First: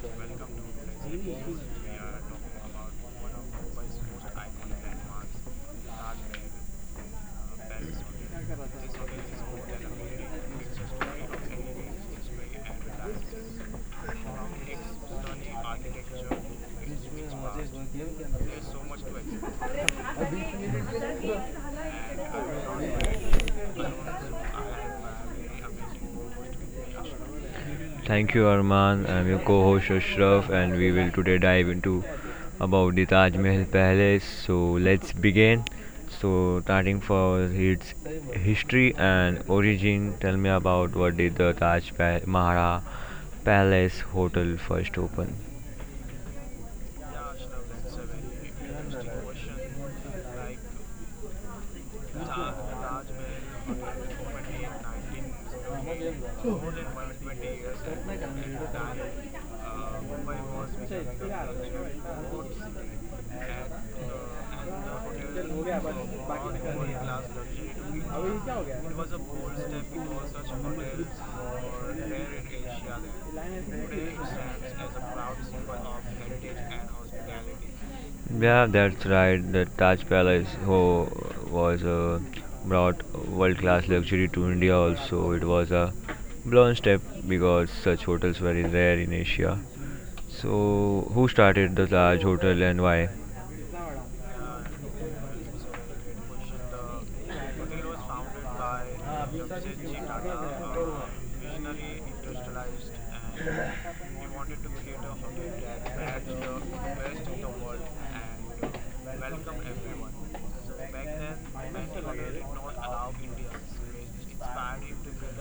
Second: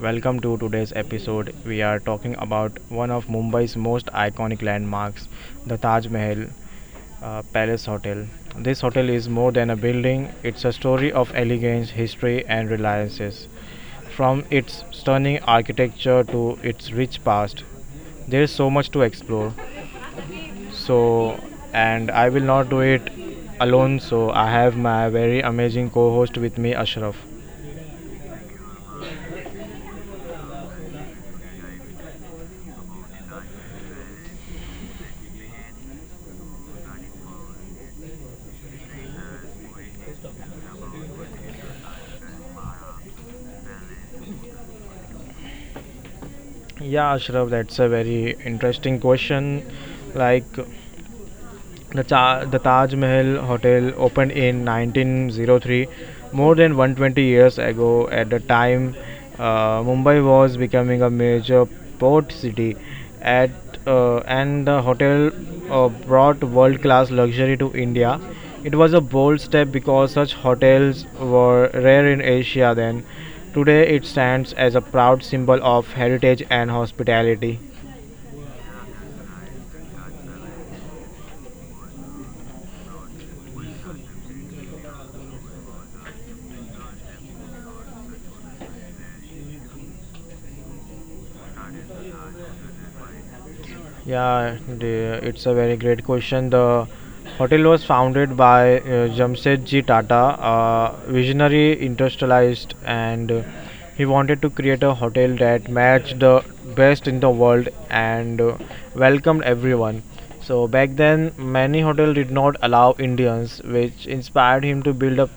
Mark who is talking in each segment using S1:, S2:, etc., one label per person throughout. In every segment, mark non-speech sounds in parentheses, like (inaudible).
S1: Welcome to today's episode. We are talking about one of Mumbai's most iconic landmarks, the Taj Mahal Palace Hotel. This hotel is more than a building, it's a story of elegance, history, and reliances. From its stunning architecture to its rich past, there is so much to explore. So, and I will not do it alone. So, I have my very amazing co host with me, Ashraf.
S2: Thank you, Arman. I'm your co-host Ashraf, and we will today dive into about the Taj Mahal Palace. So let's begin. So starting for its history and origin, tell me about what did the Mahara Palace Hotel first open?
S1: Yeah, Ashraf, that's a very interesting question. Like, the Taj Mahal Hotel opened in 1903, more than 120 years ago. At the time, Mumbai was becoming a major port city, at, and the hotel brought world class luxury to India. It was a bold step because such hotels were rare in Asia then. Today, it stands as a proud symbol of heritage and hospitality.
S2: Yeah, that's right. The Taj Palace was brought world-class luxury to India. Also, it was a blown step because such hotels were rare in Asia. So, who started the Taj Hotel and why?
S1: Yeah, it's a very great question. The hotel was founded by Jamsetji Tata, a visionary industrialist, and he wanted to create a hotel that matched the best in the world and welcomed everyone. So back then, many hotels did not allow Indians, which inspired him to build a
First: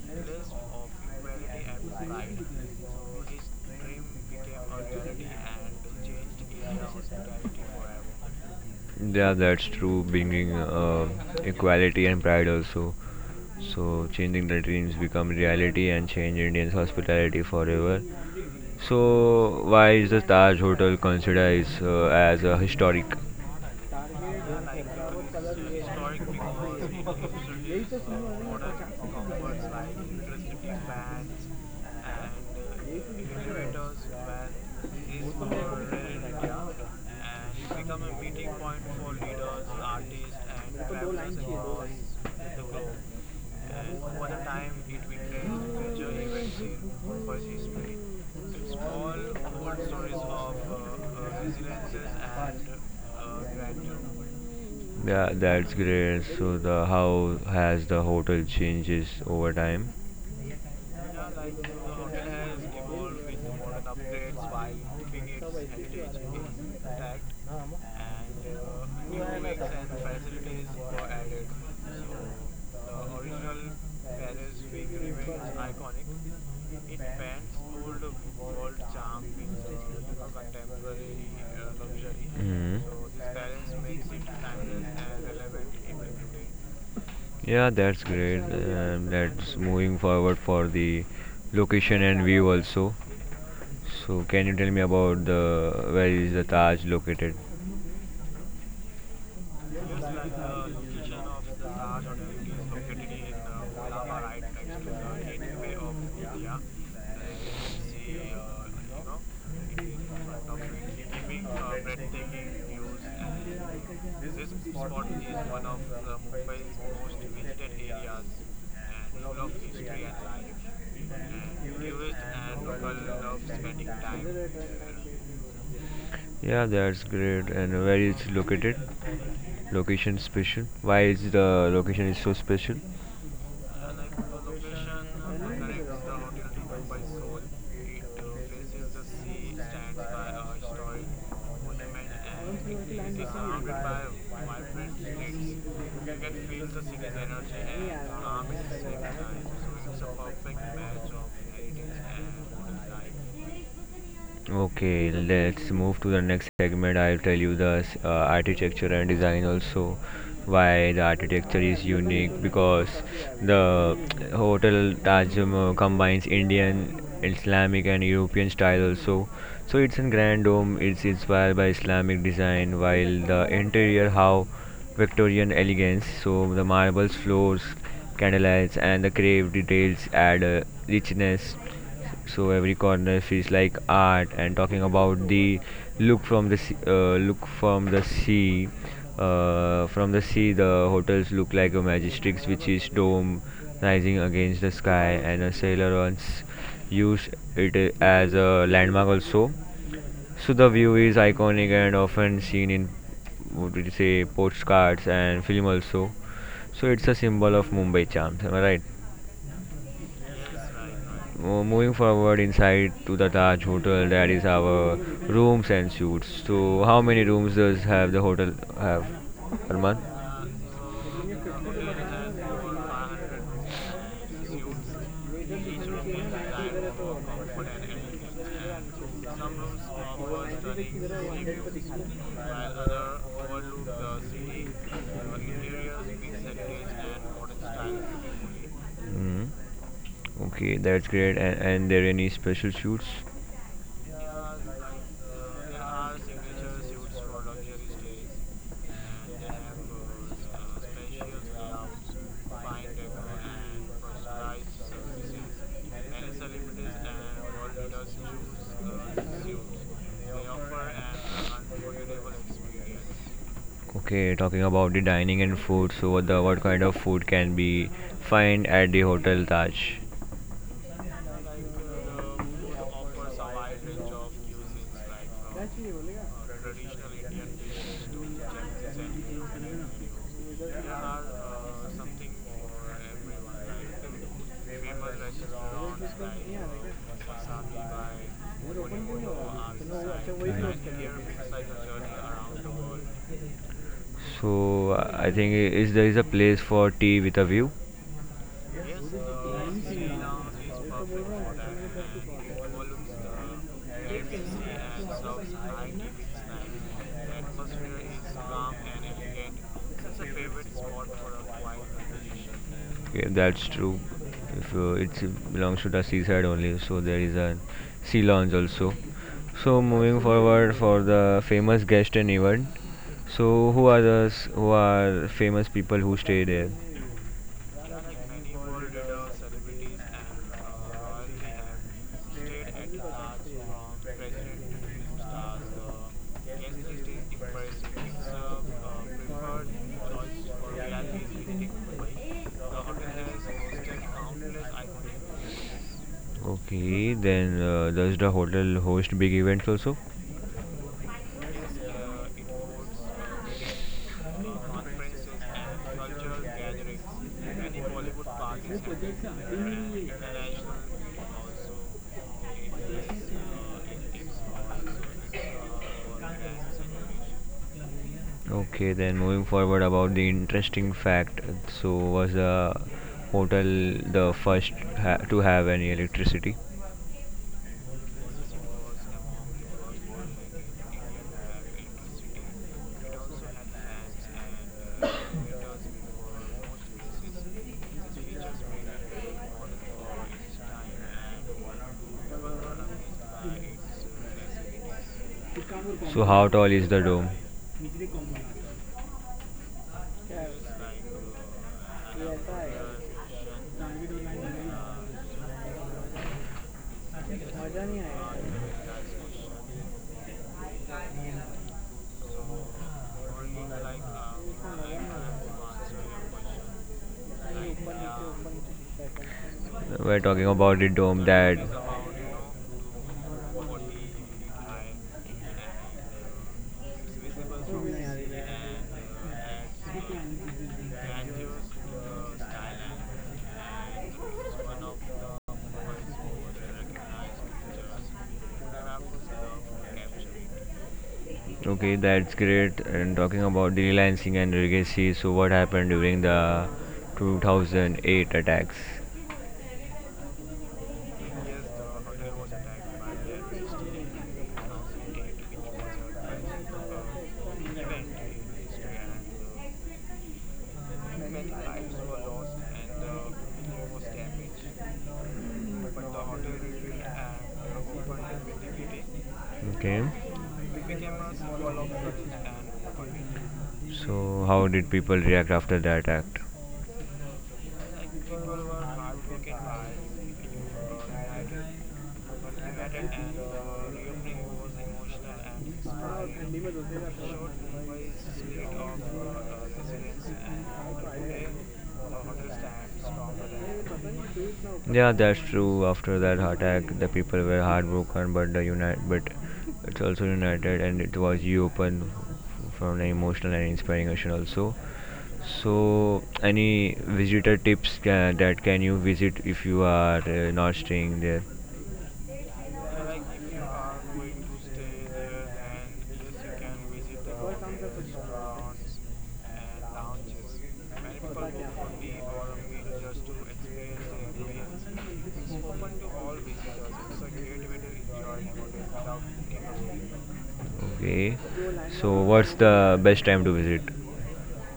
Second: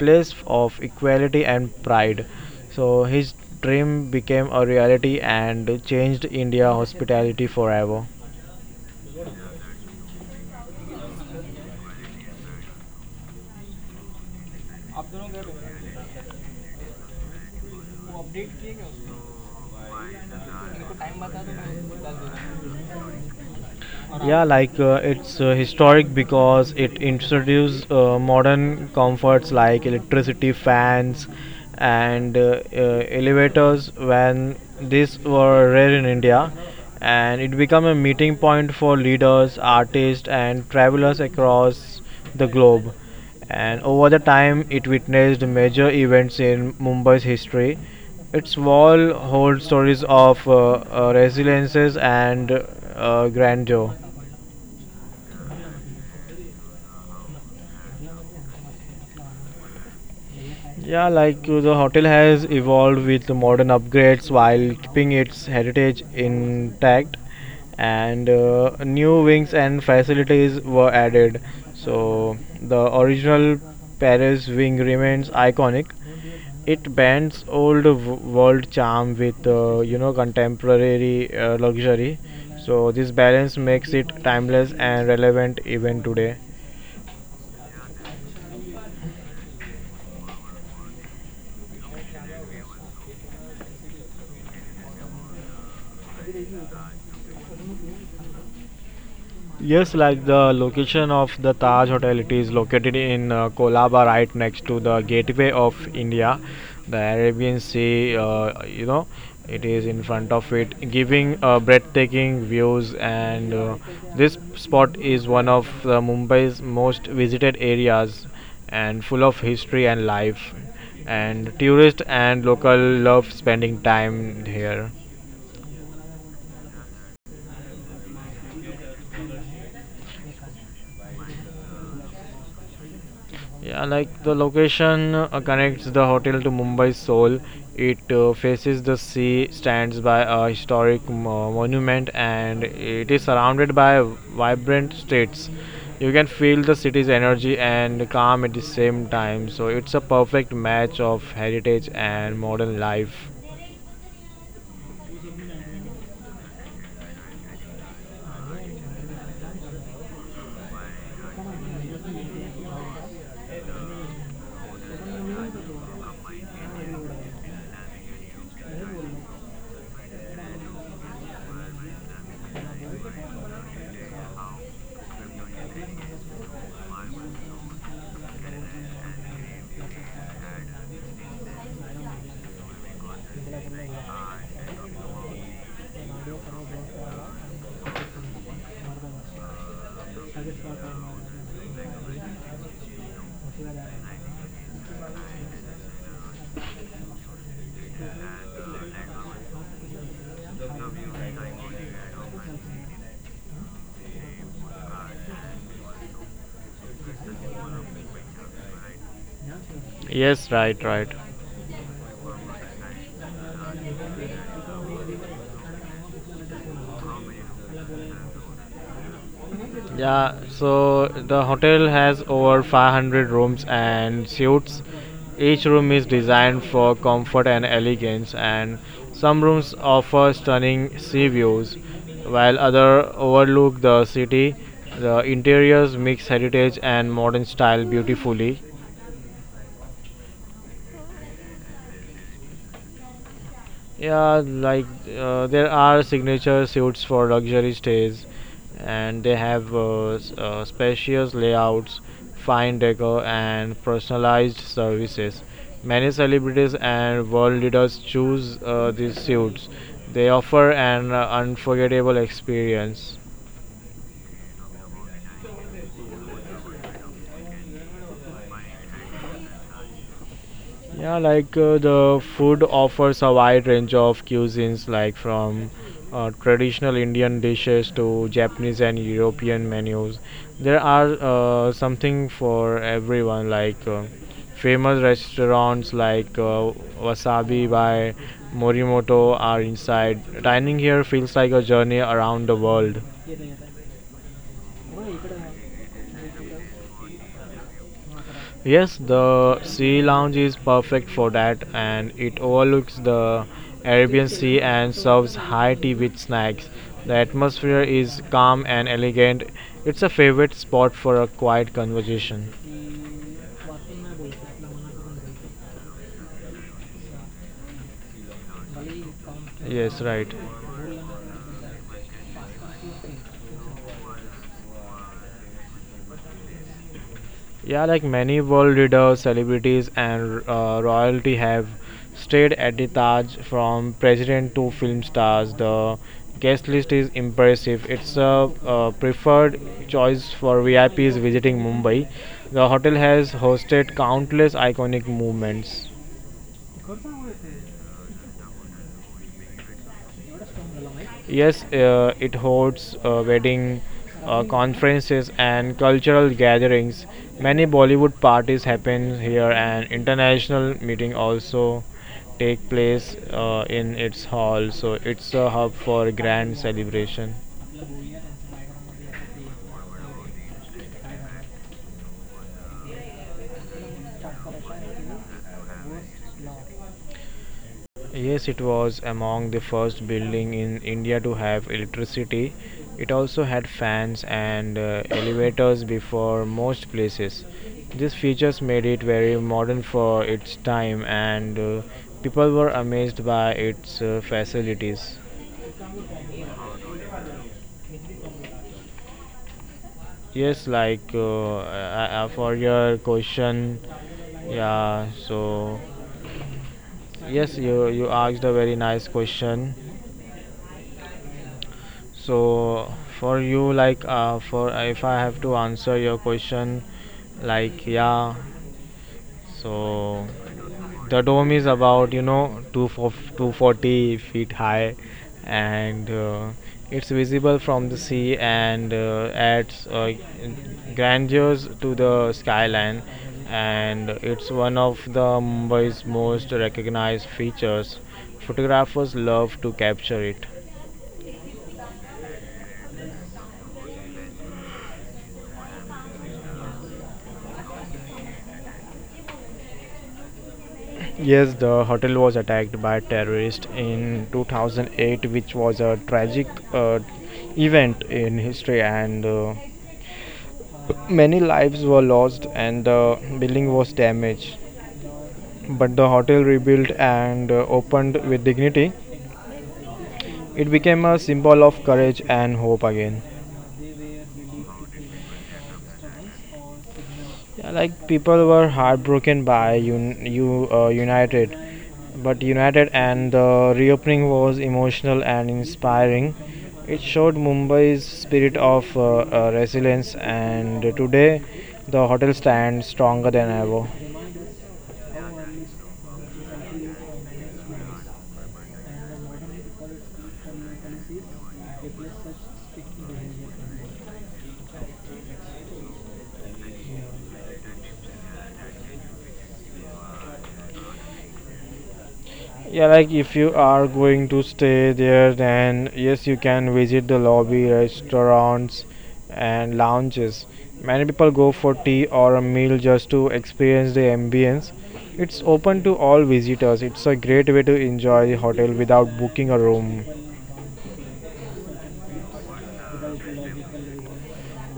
S1: place of equality and pride. So his dream became a reality and changed India hospitality forever.
S2: Yeah, that's true. Bringing equality and pride also. So, changing the dreams become reality and change Indian's hospitality forever. So, why is the Taj Hotel considered is, as a historic?
S1: Yeah, like it's Historic because it introduced modern comforts like electricity, fans, and elevators when these were rare in India. And it became a meeting point for leaders, artists, and travelers across the globe. And over the time, it witnessed major events in Mumbai's history. Its wall holds stories of resiliences and grandeur.
S2: Yeah, that's great. So, the how has the hotel changes over time?
S1: The hotel has evolved with the modern upgrades while keeping its heritage intact, and new wings and facilities were added. So the original Paris wing remains iconic. It blends old world charm with contemporary luxury.
S2: Hmm.
S1: So this balance makes it timeless and relevant even today.
S2: Yeah, that's great. That's moving forward for the location and view also. So, can you tell me about the where is the Taj located?
S1: Yes, like the location of the Taj Hotel, it is located in Kolaba, right next to the gateway of India, the Arabian Sea. It is in front of it, giving breathtaking views. And this spot is one of Mumbai's most visited areas, and full of history and life. And tourists and local love spending time here.
S2: Yeah, that's great. And where is located? Location special. Why is the location is so special?
S1: The location connects the hotel to Mumbai's soul. It faces the sea, stands by a historic monument, and it is surrounded by vibrant streets. You can feel the city's energy and calm at the same time. So it's a perfect match of heritage and modern life.
S2: Okay, let's move to the next segment. I'll tell you the architecture and design also, why the architecture is unique because the hotel Taj Mahal combines Indian, Islamic and European style also. So it's in grand dome, it's inspired by Islamic design while the interior how Victorian elegance. So the marble floors, candlelights and the grave details add a richness, so every corner feels like art. And talking about the look from the sea from the sea, the hotels look like a majestic which is dome rising against the sky, and a sailor once used it as a landmark also. So the view is iconic and often seen in, what would you say, postcards and film also. So it's a symbol of Mumbai charms, am I right?
S1: Yes, right, right.
S2: Moving forward inside to the Taj Hotel, that is our rooms and suites. So, how many rooms does have the hotel have, Arman?
S1: Yeah, so the hotel has over 500 rooms and suites. Each room is designed for comfort and elegance, and some rooms offer stunning sea views, while others overlook the city. The interiors mix heritage and modern style beautifully.
S2: Hmm. Okay, that's great. And there any special suites?
S1: Yeah, like there are signature suites for luxury stays, and they have spacious layouts, fine decor, and personalized services. Many celebrities and world leaders choose these suites. They offer an unforgettable experience.
S2: Okay, talking about the dining and food. So, what kind of food can be find at the Hotel Taj?
S1: The food offers a wide range of cuisines, like from traditional Indian dishes to Japanese and European menus. There are something for everyone, like famous restaurants like Wasabi by Morimoto are inside. Dining here feels like a journey around the world.
S2: So I think is there is a place for tea with a view?
S1: Yes, the sea lounge is perfect for that, and it overlooks the Arabian Sea and serves high tea with snacks. The atmosphere is calm and elegant. It's a favorite spot for a quiet conversation.
S2: Okay, that's true. If it belongs to the seaside only, so there is a sea lounge also. So
S1: Yes,
S2: moving
S1: right.
S2: forward for the famous guest and event. So who are famous people who stay there?
S1: Many world leaders, celebrities, and royalty have stayed at the Taj, from president to film stars. The guest list is impressive. It's a preferred choice for VIPs visiting Mumbai. The hotel has hosted countless iconic movements.
S2: Okay, then does the hotel host big events also?
S1: Yes, it holds wedding, conferences, and cultural gatherings. Many Bollywood parties happen here, and international meeting also take place in its hall. So it's a hub for grand celebration.
S2: Okay, then moving forward about the interesting fact. So was the hotel the first to have any electricity?
S1: Yes, it was among the first building in India to have electricity. It also had fans and elevators before most places. These features made it very modern for its time, and people were amazed by its facilities.
S2: So how tall is the dome?
S1: Yes, like for your question, yeah. So yes, you asked a very nice question. So for you, like, for If I have to answer your question, like, yeah. So
S2: We're talking about the
S1: the
S2: dome
S1: dome is
S2: that
S1: about two for 240 feet high, and it's visible from the sea and adds grandeur to the skyline, and it's one of the Mumbai's most recognized features. Photographers love to capture it.
S2: okay, that's great. And talking about the relancing and legacy, so what happened during the 2008 attacks?
S1: Yes, the hotel was attacked by terrorists in 2008, which was a tragic uh, event in history, and many lives were lost and the building was damaged. But the hotel rebuilt and opened with dignity.
S2: Okay.
S1: It became a symbol of courage and hope again.
S2: So, how did people react after that act?
S1: People were heartbroken by un- you United, but United and the reopening was emotional and inspiring. It showed Mumbai's spirit of resilience, and today the hotel stands stronger than ever.
S2: Yeah, that's true. After that attack, the people were heartbroken, but the unite, but it's also united, and it was you open from an emotional and inspiring action also. So, any visitor tips that can you visit if you are not staying there?
S1: If you are going to stay there, then yes, you can visit the lobby, restaurants, and lounges. Many people go for tea or a meal just to experience the ambience. It's open to all visitors. It's a great way to enjoy the hotel without booking a room.
S2: Okay. So, what's the best time to visit?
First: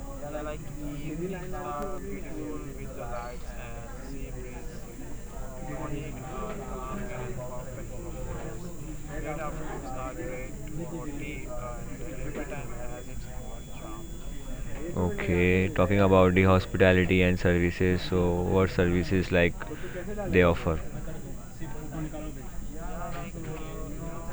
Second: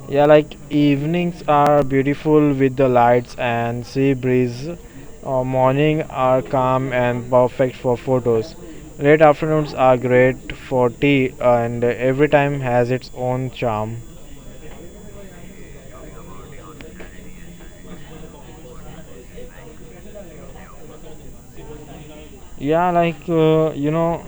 S1: Evenings are beautiful with the lights and sea breeze. Morning are calm and perfect for photos. Late afternoons are great for tea, and every time has its own charm.
S2: Okay, talking about the hospitality and services, so what services like they offer?
S1: Yeah, like you know.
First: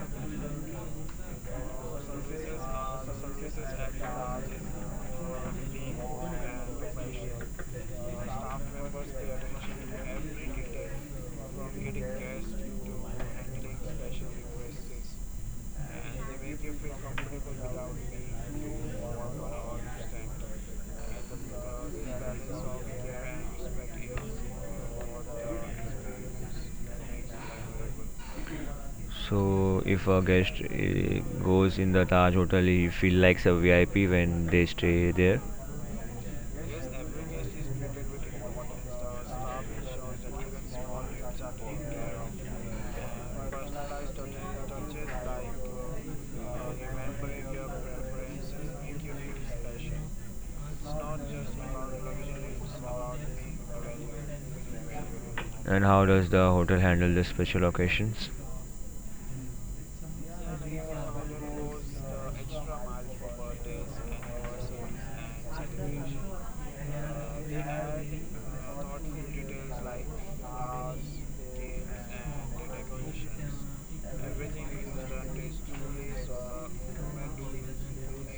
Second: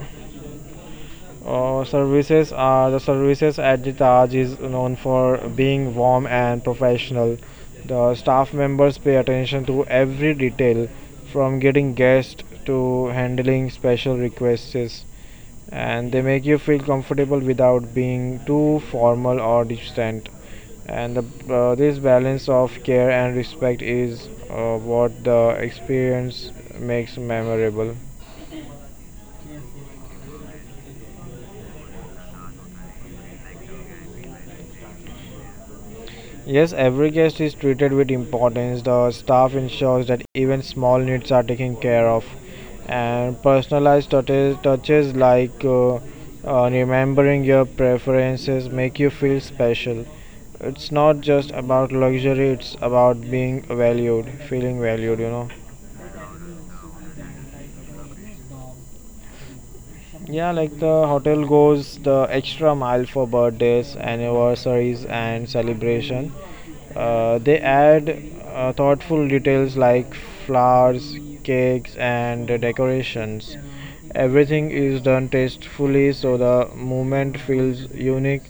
S1: Services The services at the Taj is known for being warm and professional. The staff members pay attention to every detail, from getting guests to handling special requests, and they make you feel comfortable without being too formal or distant. This balance of care and respect is what the experience makes memorable.
S2: So if a guest goes in the Taj Hotel, he feel like a VIP when they stay there.
S1: Yes, every guest is treated with importance. The staff ensures that even small needs are taken care of, and personalized touches like remembering your preferences make you feel special. It's not just about luxury; it's about being valued, feeling valued. You know.
S2: And how does the hotel handle the special occasions?
S1: The hotel goes the extra mile for birthdays, anniversaries, and celebration. They add thoughtful details like flowers, cakes, and decorations. Everything is done tastefully so the moment feels unique.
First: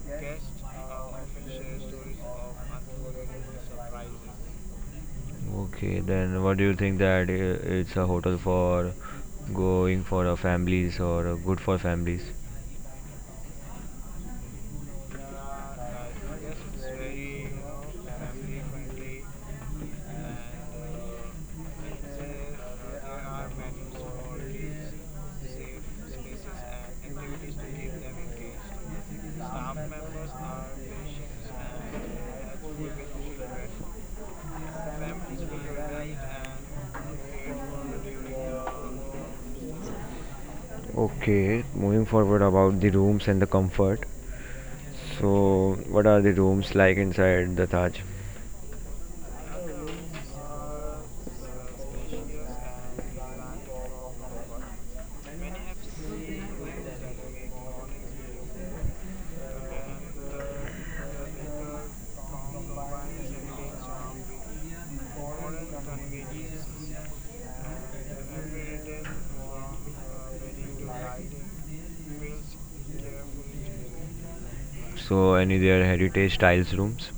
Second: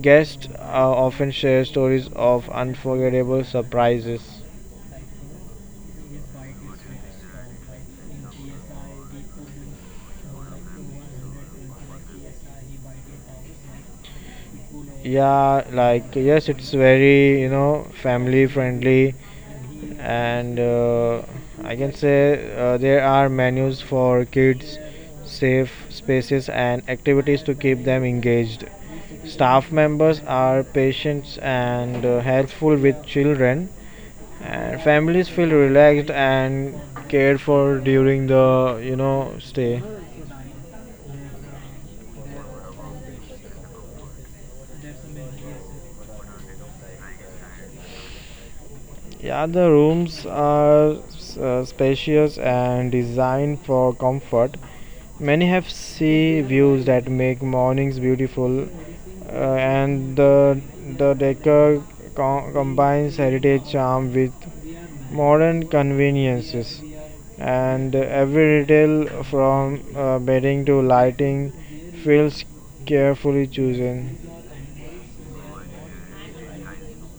S1: Guests often share stories of unforgettable surprises
S2: Okay, then what do you think that it's a hotel for going for a families or good for families?
S1: also. Yes, it's very family friendly, and I can say there are menus for kids, safe spaces, and activities to keep them engaged. Staff members are patient and helpful with children, and families feel relaxed and cared for during the stay.
S2: Okay, moving forward about the rooms and the comfort. So, what are the rooms like inside the Taj?
S1: Yeah, the rooms are spacious and designed for comfort. Many have sea views that make mornings beautiful, and the decor combines heritage charm with modern conveniences. And every detail, from bedding to lighting, feels carefully chosen.
S2: So, any their heritage styles rooms?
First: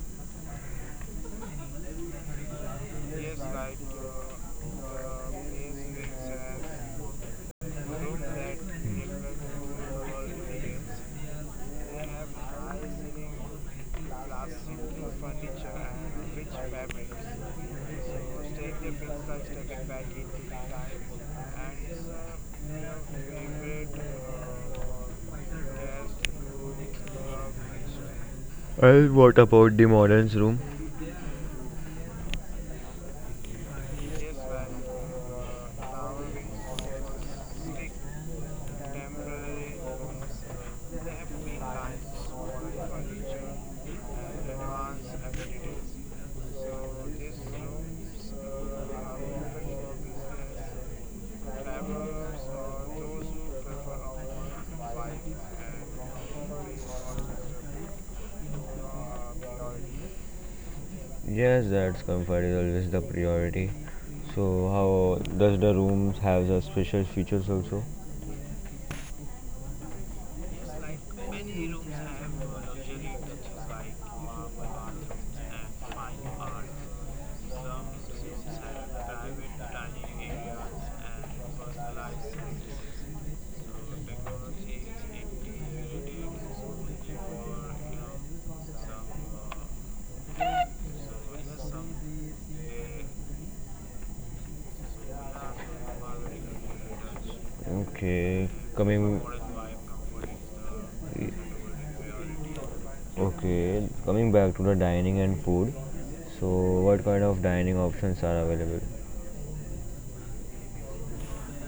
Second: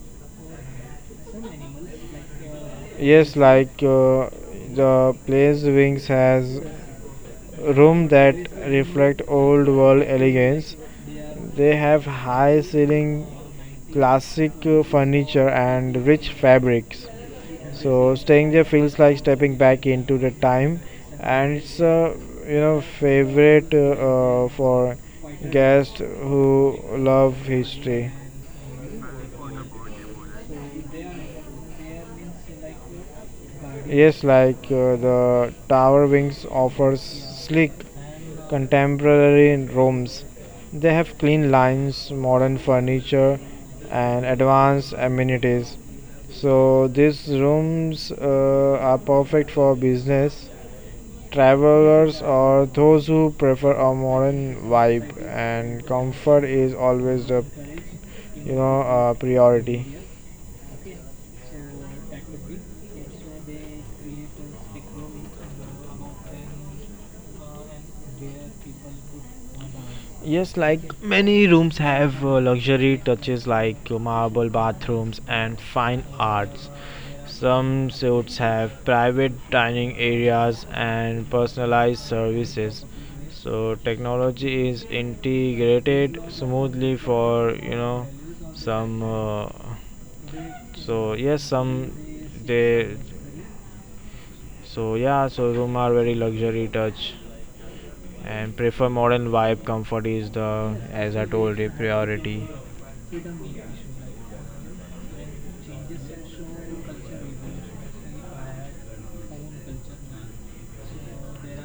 S1: Yes, like uh, the place wings has rooms that reflect old world elegance. They have high ceiling, classic furniture and rich fabrics. So staying there feels like stepping back into the time and it's a favorite for guests who love history.
S2: Well, what about the modern's room?
S1: The Tower Wings offers sleek contemporary rooms. They have clean lines, modern furniture, and advanced amenities. So these rooms are perfect for business travelers or those who prefer a modern vibe and comfort is always the priority.
S2: Yes, that's comfort is always the priority. So, how does the rooms have the special features also?
S1: Many rooms have luxury touches like marble bathrooms and fine arts. Some suites have private dining areas and personalized services. So technology is integrated smoothly for you know some. So yes, some they. So yeah, so room are very luxury touch
S2: Okay,
S1: and prefer
S2: coming.
S1: modern vibe. Comfort is the as I told you priority.
S2: Okay, coming back to the dining and food. So, what kind of dining options are available?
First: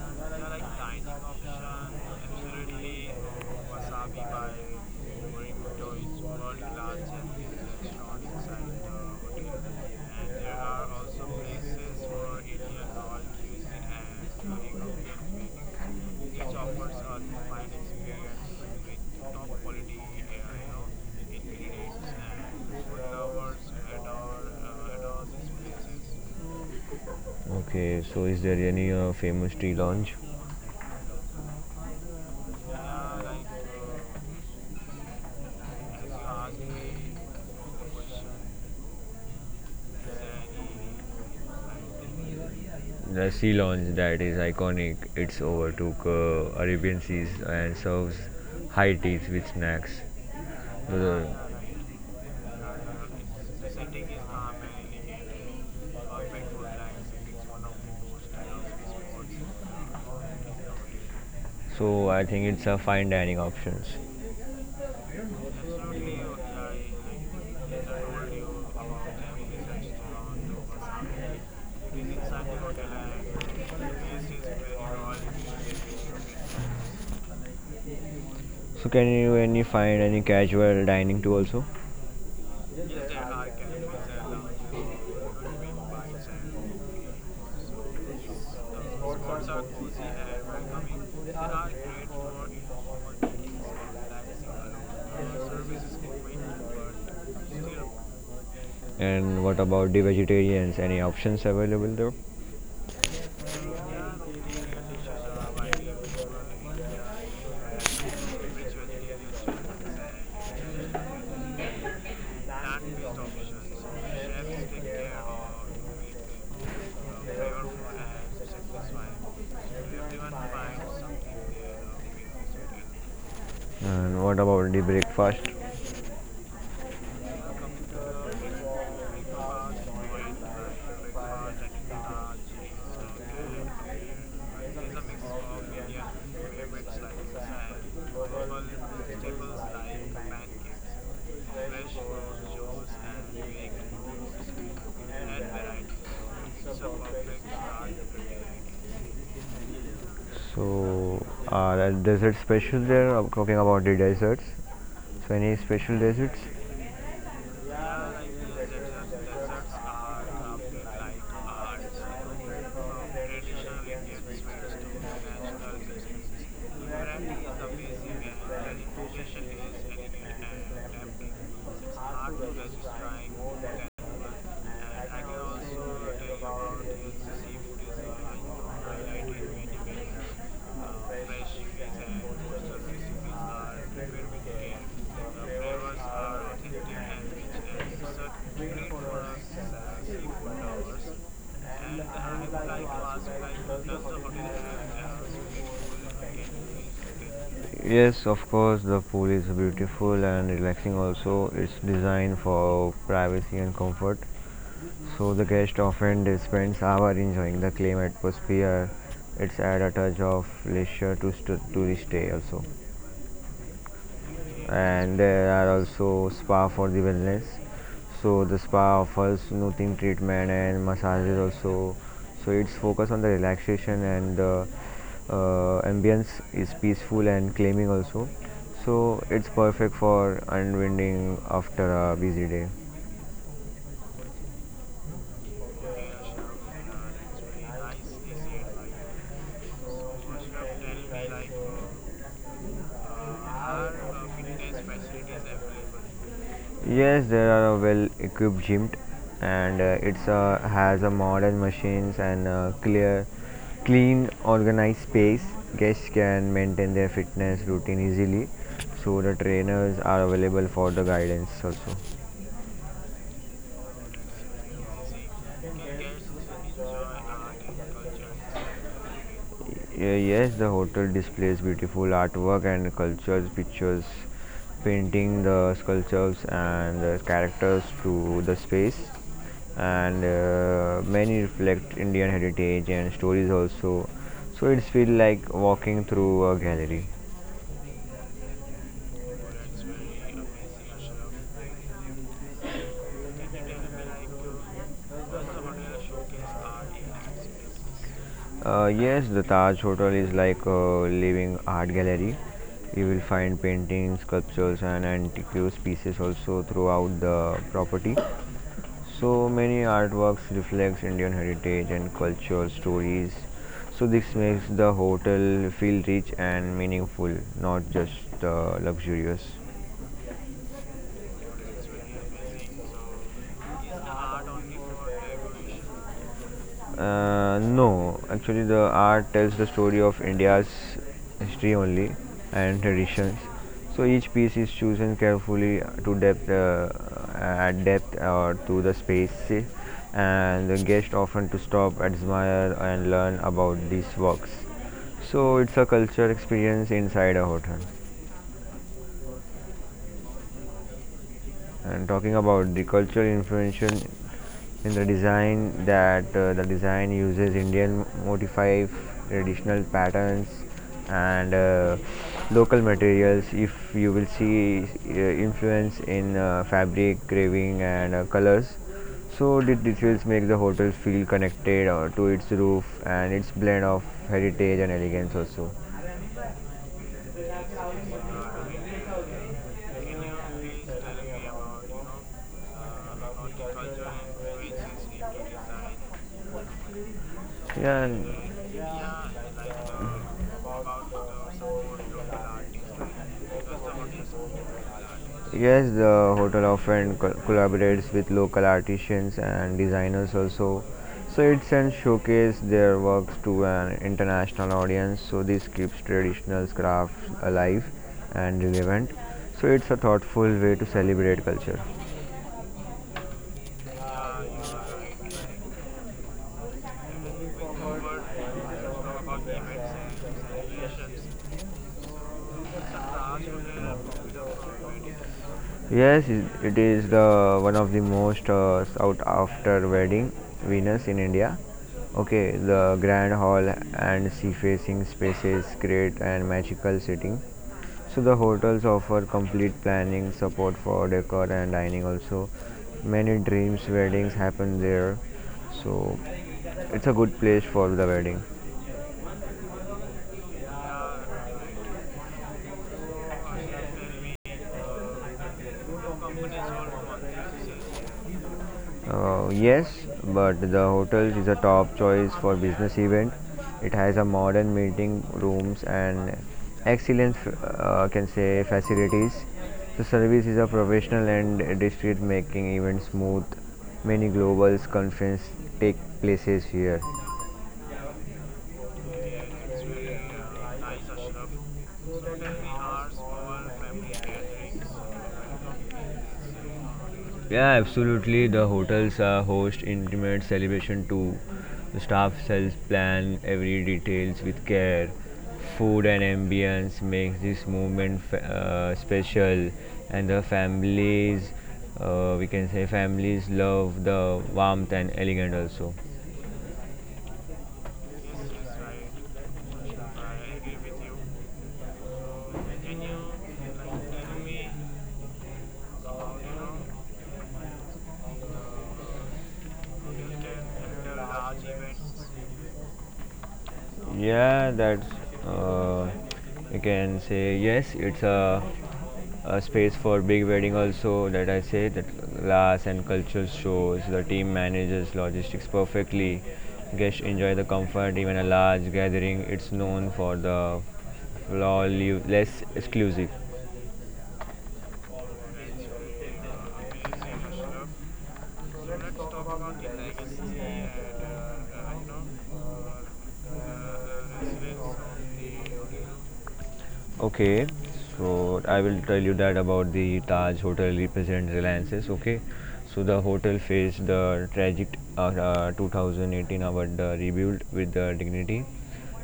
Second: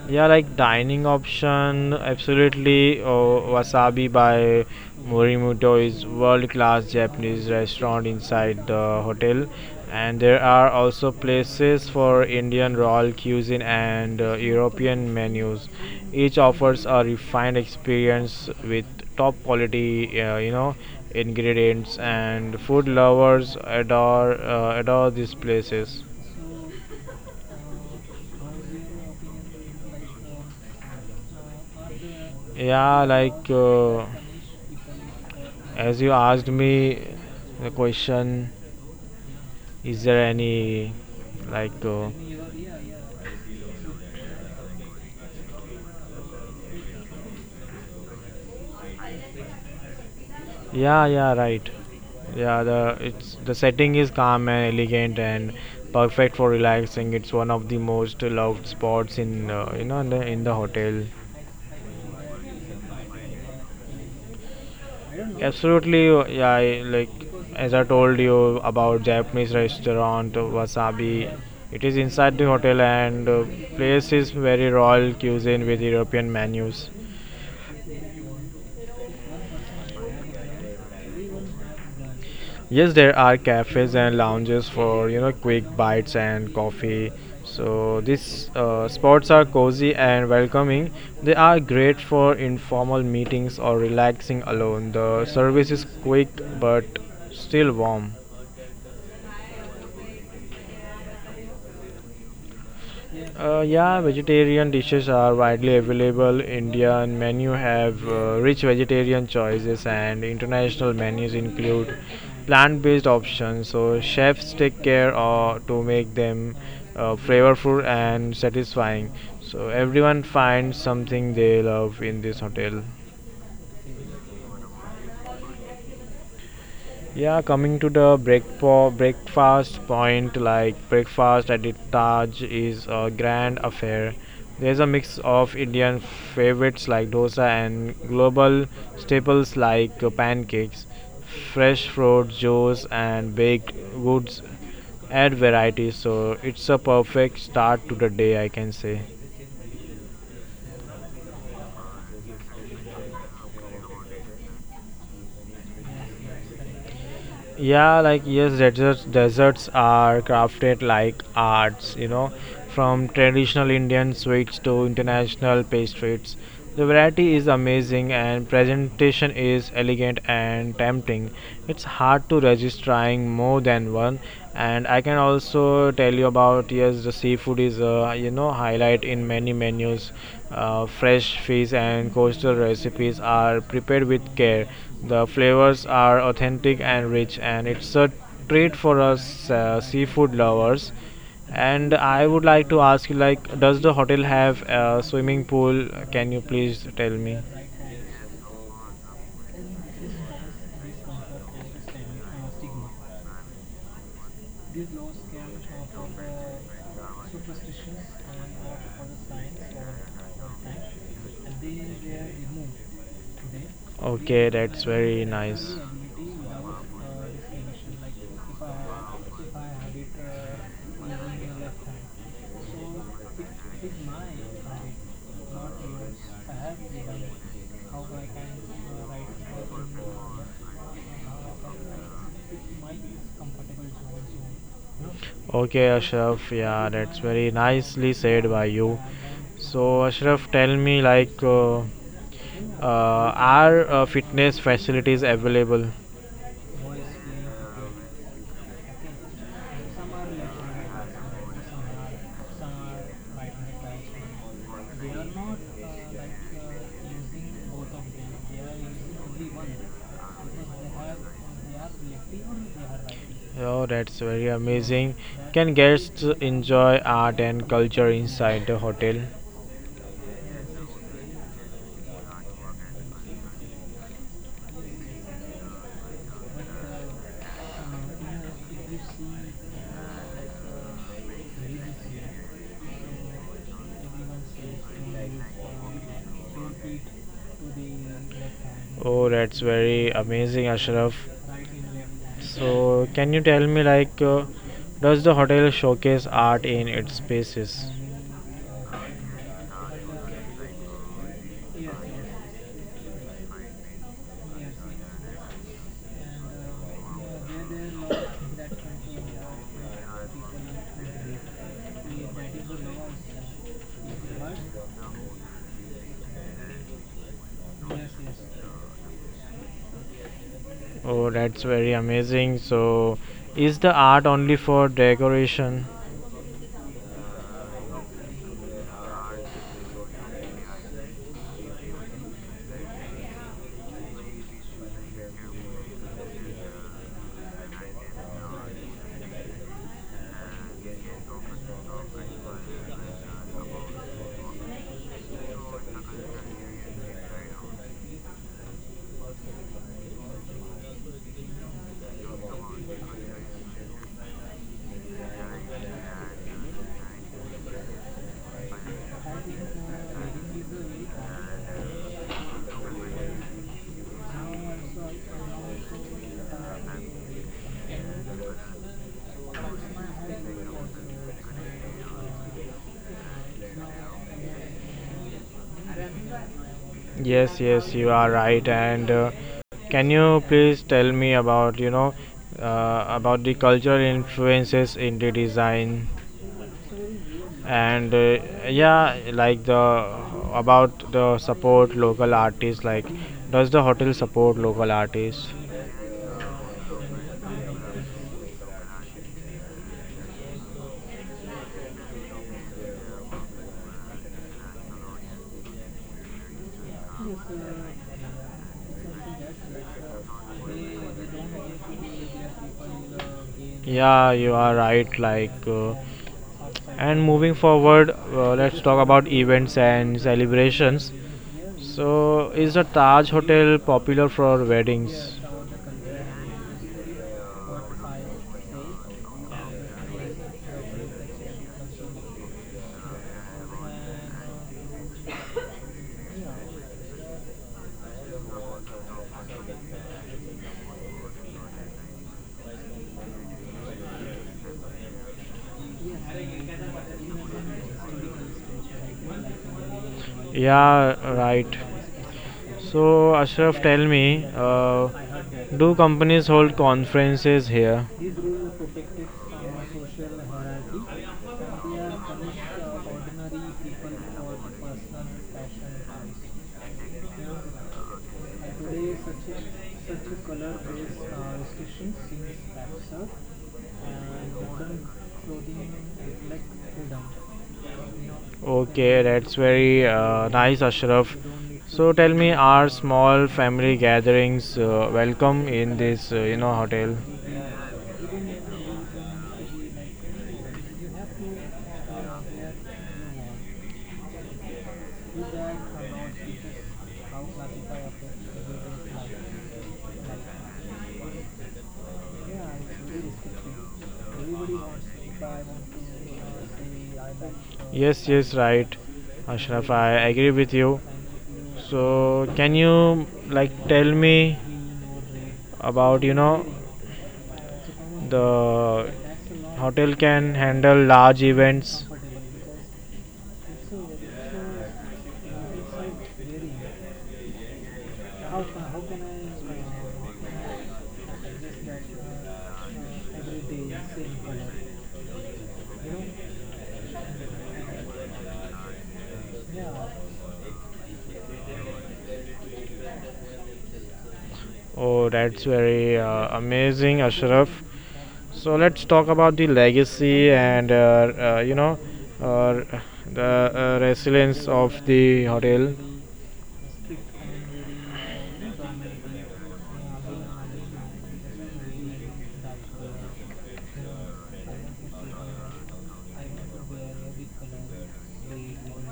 S1: Dining option, absolutely. Oh, Wasabi by Morimoto is world-class Japanese restaurant inside the hotel, and there are also places for Indian royal cuisine and European menus. Each offers a refined experience with top-quality, ingredients, and food lovers adore these places.
S2: Okay, so is there any famous tea lounge?
S1: Yeah, like. As you asked me the question, is there any like
S2: The sea lounge that is iconic, it's overtook Arabian seas and serves high teas with snacks.
S1: yeah
S2: The-
S1: yeah right yeah the It's the setting is calm and elegant and perfect for relaxing. It's one of the most loved spots in in the hotel.
S2: So I think it's a fine dining options.
S1: Absolutely, yeah. I, like as I told you about Japanese restaurant Wasabi, it is inside the hotel and place is very royal cuisine with European menus.
S2: So can you any find any casual dining too also?
S1: Yes, there are cafes and lounges for quick bites and coffee. So these spots are cozy and welcoming. They are great for informal meetings or relaxing alone. The service is quick but still warm.
S2: And what about the vegetarians? Any options available there?
S1: Yeah, vegetarian dishes are widely available. Indian menu have rich vegetarian choices, and international menus include plant-based options. So chefs take care to make them flavorful and satisfying. So everyone finds something they love in this hotel.
S2: And what about the breakfast?
S1: Yeah, coming to the breakfast point, like breakfast at the Taj is a grand affair. There's a mix of Indian favorites like dosa and global staples like pancakes, fresh fruit juice, and baked goods add variety. So it's a perfect start to the day, I can say.
S2: So, are there desert special there? I'm talking about the deserts. So, any special deserts?
S1: Yeah, like yes, deserts are crafted like arts, you know, from traditional Indian sweets to international pastries. The variety is amazing and presentation is elegant and tempting. It's hard to resist trying more than one. And I can also tell you about yes, the seafood is a you know highlight in many menus. Fresh fish and coastal recipes are prepared with care, the flavors are authentic and rich, and it's a treat for us seafood lovers. And I would like to ask you, like, does the hotel have a swimming pool? Can you please tell me?
S2: Yes, of course, the pool is beautiful and relaxing also. It's designed for privacy and comfort. So, the guest often spends hours enjoying the calm atmosphere. It's add a touch of leisure to, to the stay also.
S1: Okay, that's
S2: And
S1: very
S2: there are
S1: nice.
S2: also spa for the wellness. So the spa offers soothing treatment and massages also. So its focus on the relaxation and the ambience is peaceful and calming also. So it's perfect for unwinding after a busy day.
S1: Okay, Ashraf, yeah, that's very nicely said by you. So, Ashraf, tell me, like, Uh, are fitness facilities available?
S2: Yes, there are a well-equipped gym, and it's has a modern machines and clear, clean, organized space. Guests can maintain their fitness routine easily, so the trainers are available for the guidance also.
S1: Oh, that's very amazing. Can guests enjoy art and culture inside the hotel?
S2: Yeah, yes, the hotel displays beautiful artwork and cultures, pictures, painting the sculptures and the characters to the space, and many reflect Indian heritage and stories also. So it's feel like walking through a gallery.
S1: Oh, that's very amazing, Ashraf. So, can you tell me, like, does the hotel showcase art in its spaces?
S2: Yes, the Taj Hotel is like a living art gallery. You will find paintings, sculptures, and antiques pieces also throughout the property. So many artworks reflects Indian heritage and cultural stories. So this makes the hotel feel rich and meaningful, not just luxurious.
S1: Oh, that's very amazing. So, is the art only for decoration?
S2: No, actually, the art tells the story of India's history only and traditions. So each piece is chosen carefully to depth, at depth or to the space, and the guest often to stop, admire, and learn about these works. So it's a culture experience inside a hotel. And talking about the cultural influence in the design that the design uses Indian motif, traditional patterns, and local materials. If you will see influence in fabric, carving, and colors. So the details make the hotel feel connected to its roof and its blend of heritage and elegance also.
S1: Yes, yes, you are right. And Can you please tell me about you know about the cultural influences in the design
S2: Yeah,
S1: and
S2: and
S1: yeah like the about the support local artists, like does the hotel support local artists?
S2: yes, the hotel often collaborates with local artisans and designers also. So it sends showcase their works to an international audience. So this keeps traditional crafts alive and relevant. So it's a thoughtful way to celebrate culture.
S1: Yeah, you are right. And moving forward, let's talk about events and celebrations. So is the Taj Hotel popular for weddings?
S2: Yes, it is the one of the most sought after wedding venues in India. Okay, the grand hall and sea facing spaces create an magical setting. So the hotels offer complete planning, support for decor and dining also. Many dreams weddings happen there. So it's a good place for the wedding.
S1: Yeah, right. So, Ashraf, tell me, do companies hold conferences here?
S2: Yes, but the hotel is a top choice for business event. It has a modern meeting rooms and excellent, can say, facilities. The service is a professional and discreet, making events smooth. Many global conference take places here.
S1: Okay, that's very nice, Ashraf. So, tell me, are small family gatherings welcome in this, you know, hotel?
S2: Yeah, absolutely. The hotels host intimate celebration too. The staff sells plan every details with care. Food and ambience makes this movement special, and the families, we can say families love the warmth and elegant also.
S1: Yes, yes, right, Ashraf. I agree with you. So can you like tell me about you know the hotel can handle large events?
S2: Yeah, that's uh, you can say yes. It's a space for big wedding also that I say that glass and cultural shows. The team manages logistics perfectly. Guests enjoy the comfort even a large gathering. It's known for the flawless exclusive.
S1: Oh, that's very amazing, Ashraf. So let's talk about the legacy and you know uh, the resilience of the hotel.
S2: Okay, so I will tell you that about the Taj Hotel represents Reliance's. Okay, so the hotel faced the tragic 2018 but the rebuilt with the dignity.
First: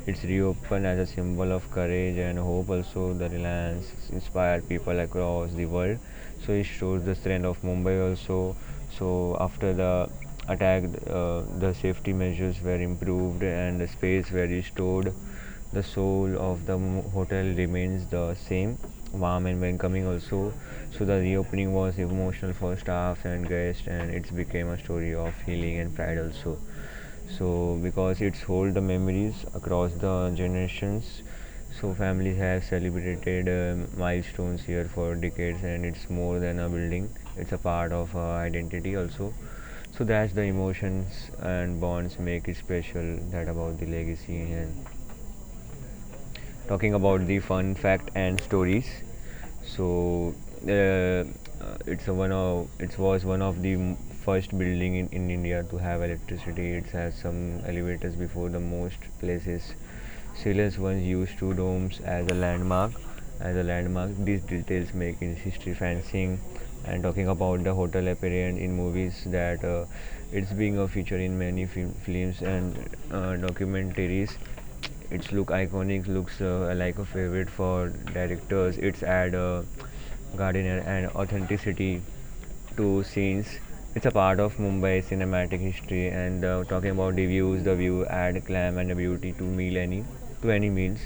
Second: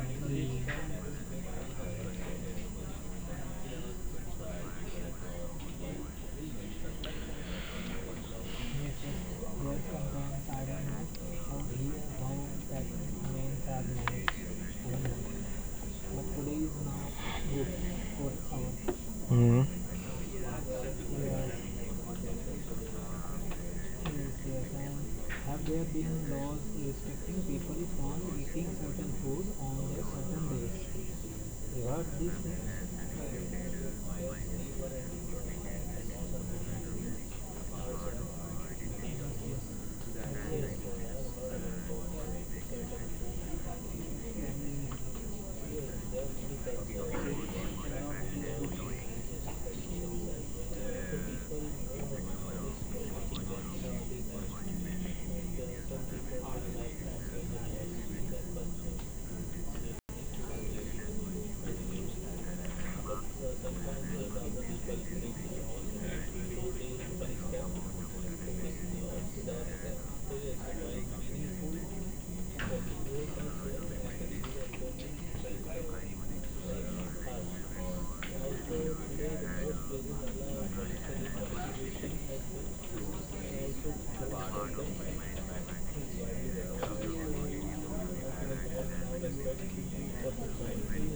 S2: It's reopened as a symbol of courage and hope. Also, the Reliance inspired people across the world. So it shows the strength of Mumbai also. So after the attack, the safety measures were improved and the space were restored. The soul of the hotel remains the same, warm and
S1: Mm,
S2: welcoming also. So the reopening was emotional for staff and guests, and it became a story of healing and pride also. So because it's hold the memories across the generations, so families have celebrated milestones here for decades, and it's more than a building, it's a part of our identity also. So that's the emotions and bonds make it special, that about the legacy. And talking about the fun fact and stories. So uh, it was one of the first building in India to have electricity. It has some elevators before the most places. Silence once used two domes as a landmark. As a landmark, these details make its history fancying. And talking about the hotel appearance in movies that it's being a feature in many films and documentaries. Its look iconic, looks like a favorite for directors. It's add a gardener and authenticity to scenes. It's a part of Mumbai cinematic history. And talking about the views, the view add clam and the beauty to any meals,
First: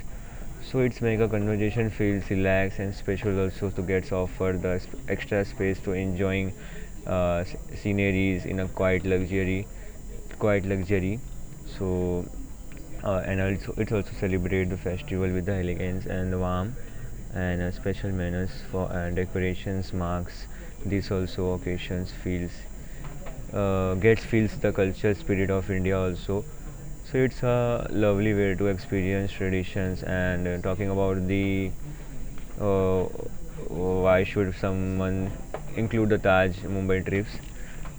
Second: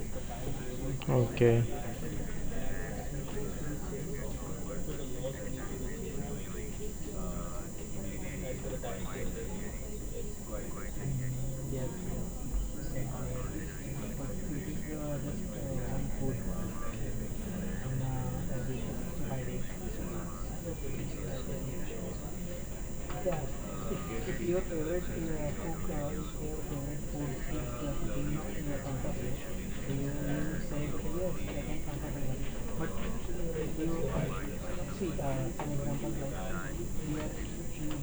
S2: so it's make a
S1: okay.
S2: conversation feels relaxed and special also to gets offered the extra space to enjoying uh, s- sceneries in a quiet luxury. So and also it also celebrate the festival with the elegance and warmth, and special manners for decorations marks this also occasions feels gets feels the culture spirit of India also. So it's a lovely way to experience traditions. And talking about the uh, why should someone include the Taj Mumbai trips.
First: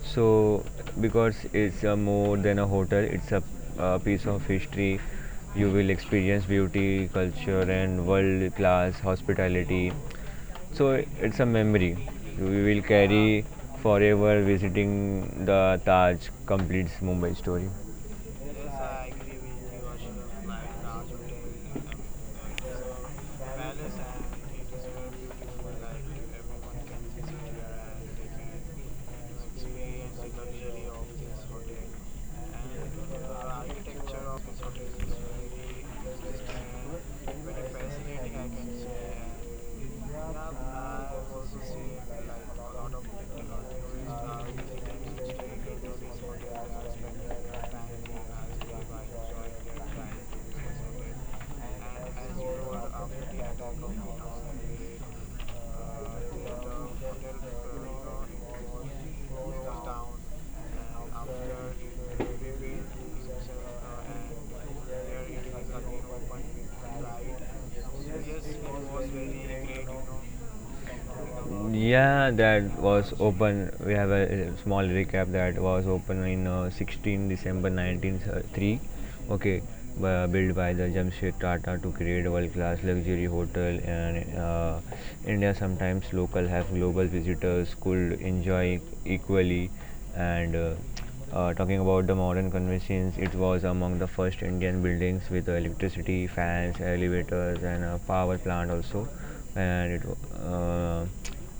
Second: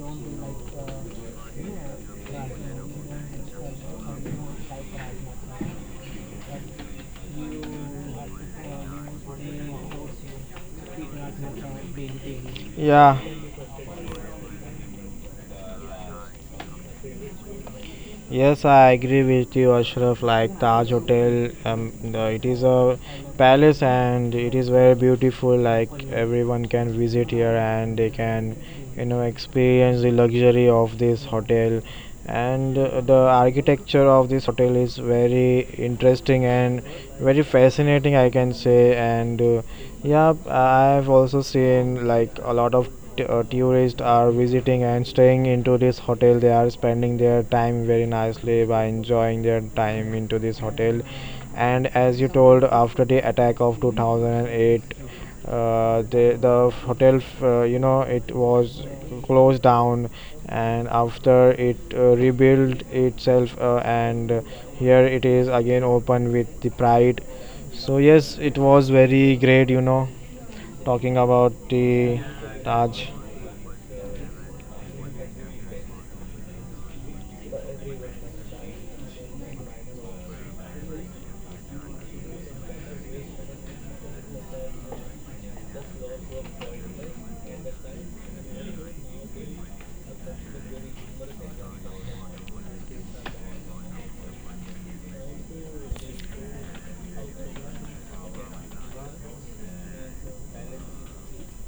S2: So because it's a more than a hotel, it's a piece of history. You will experience beauty, culture, and world class hospitality, so it's a memory we will
S1: Yeah.
S2: carry forever visiting the Taj completes Mumbai story.
S1: Yes, I agree with you, Ashraf. Like Taj Hotel, it is a palace and it is very beautiful. Like everyone can visit here and they can, you know, experience the luxury of this hotel. And The architecture of this hotel is very interesting and very fascinating, I can say. And yeah, I've also seen like a lot of tourists are visiting and staying into this hotel. They are spending their time very nicely by enjoying their time into this hotel. And as you told, after the attack of 2008, the hotel, you know, it was closed down, and after it rebuilt itself, and here it is again open with the pride. So yes, it was very great, you know, talking about the
S2: Yeah, that
S1: Taj.
S2: was open. We have a small recap that was open in 16 December 1903. Okay, built by the Jamshed Tata to create world-class luxury hotel, and India sometimes local have global visitors could enjoy equally. And talking about the modern convenience, it was among the first Indian buildings with electricity, fans, elevators, and a power plant also. And it, uh,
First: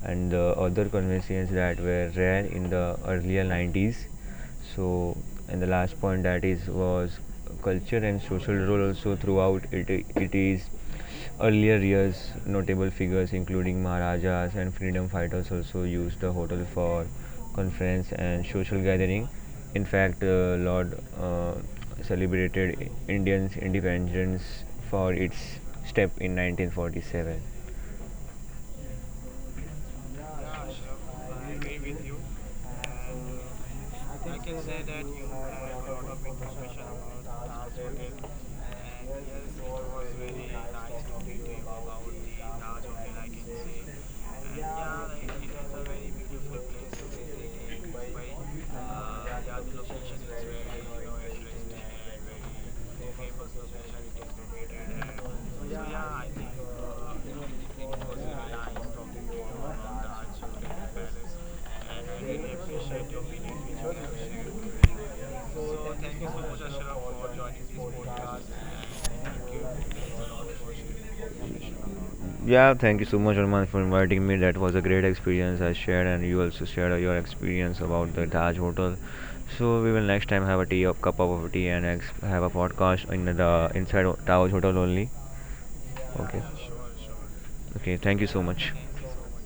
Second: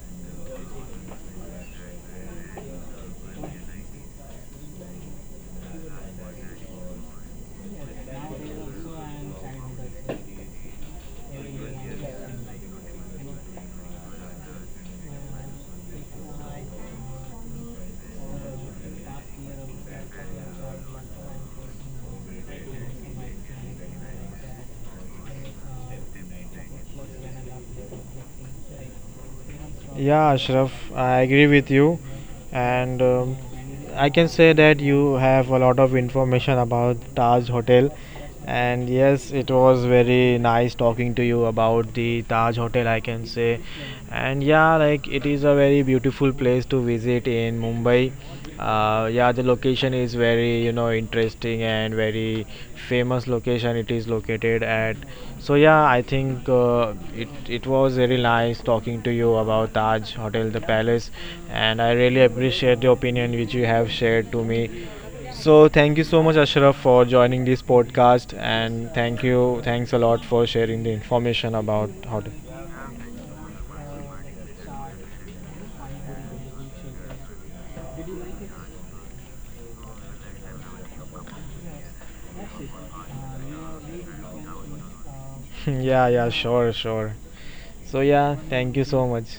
S2: and the other conveniences that were rare in the earlier 90s. So, and the last point that is was culture and social role also throughout it, it is earlier years. Notable figures including maharajas and freedom fighters also used the hotel for conference and social gathering. In fact, lord celebrated Indians independence for its step in 1947.
S1: Yeah, Ashraf, I agree with you, and I can say that you have a lot of information about Taj Hotel. And yes, it was very nice talking to you about the Taj Hotel, I can say. And yeah, like it is a very beautiful place to visit in Mumbai. Yeah, the location is very, you know, interesting and very famous location. It is located at, so yeah, I think it was very nice talking to you about Taj Hotel the Palace, and I really appreciate the opinion which you have shared to me. So thank you so much, Ashraf, for joining this podcast, and thank you, thanks a lot for sharing the information about hotel.
S2: Yeah, thank you so much, Arman, for inviting me. That was a great experience I shared, and you also shared your experience about the Taj Hotel. So we will next time have a cup of tea, and have a podcast in the inside Taj Hotel only.
S1: (laughs) yeah, yeah,
S2: Okay.
S1: sure, sure.
S2: Okay.
S1: So
S2: Thank you
S1: yeah,
S2: so much.
S1: thank you so much.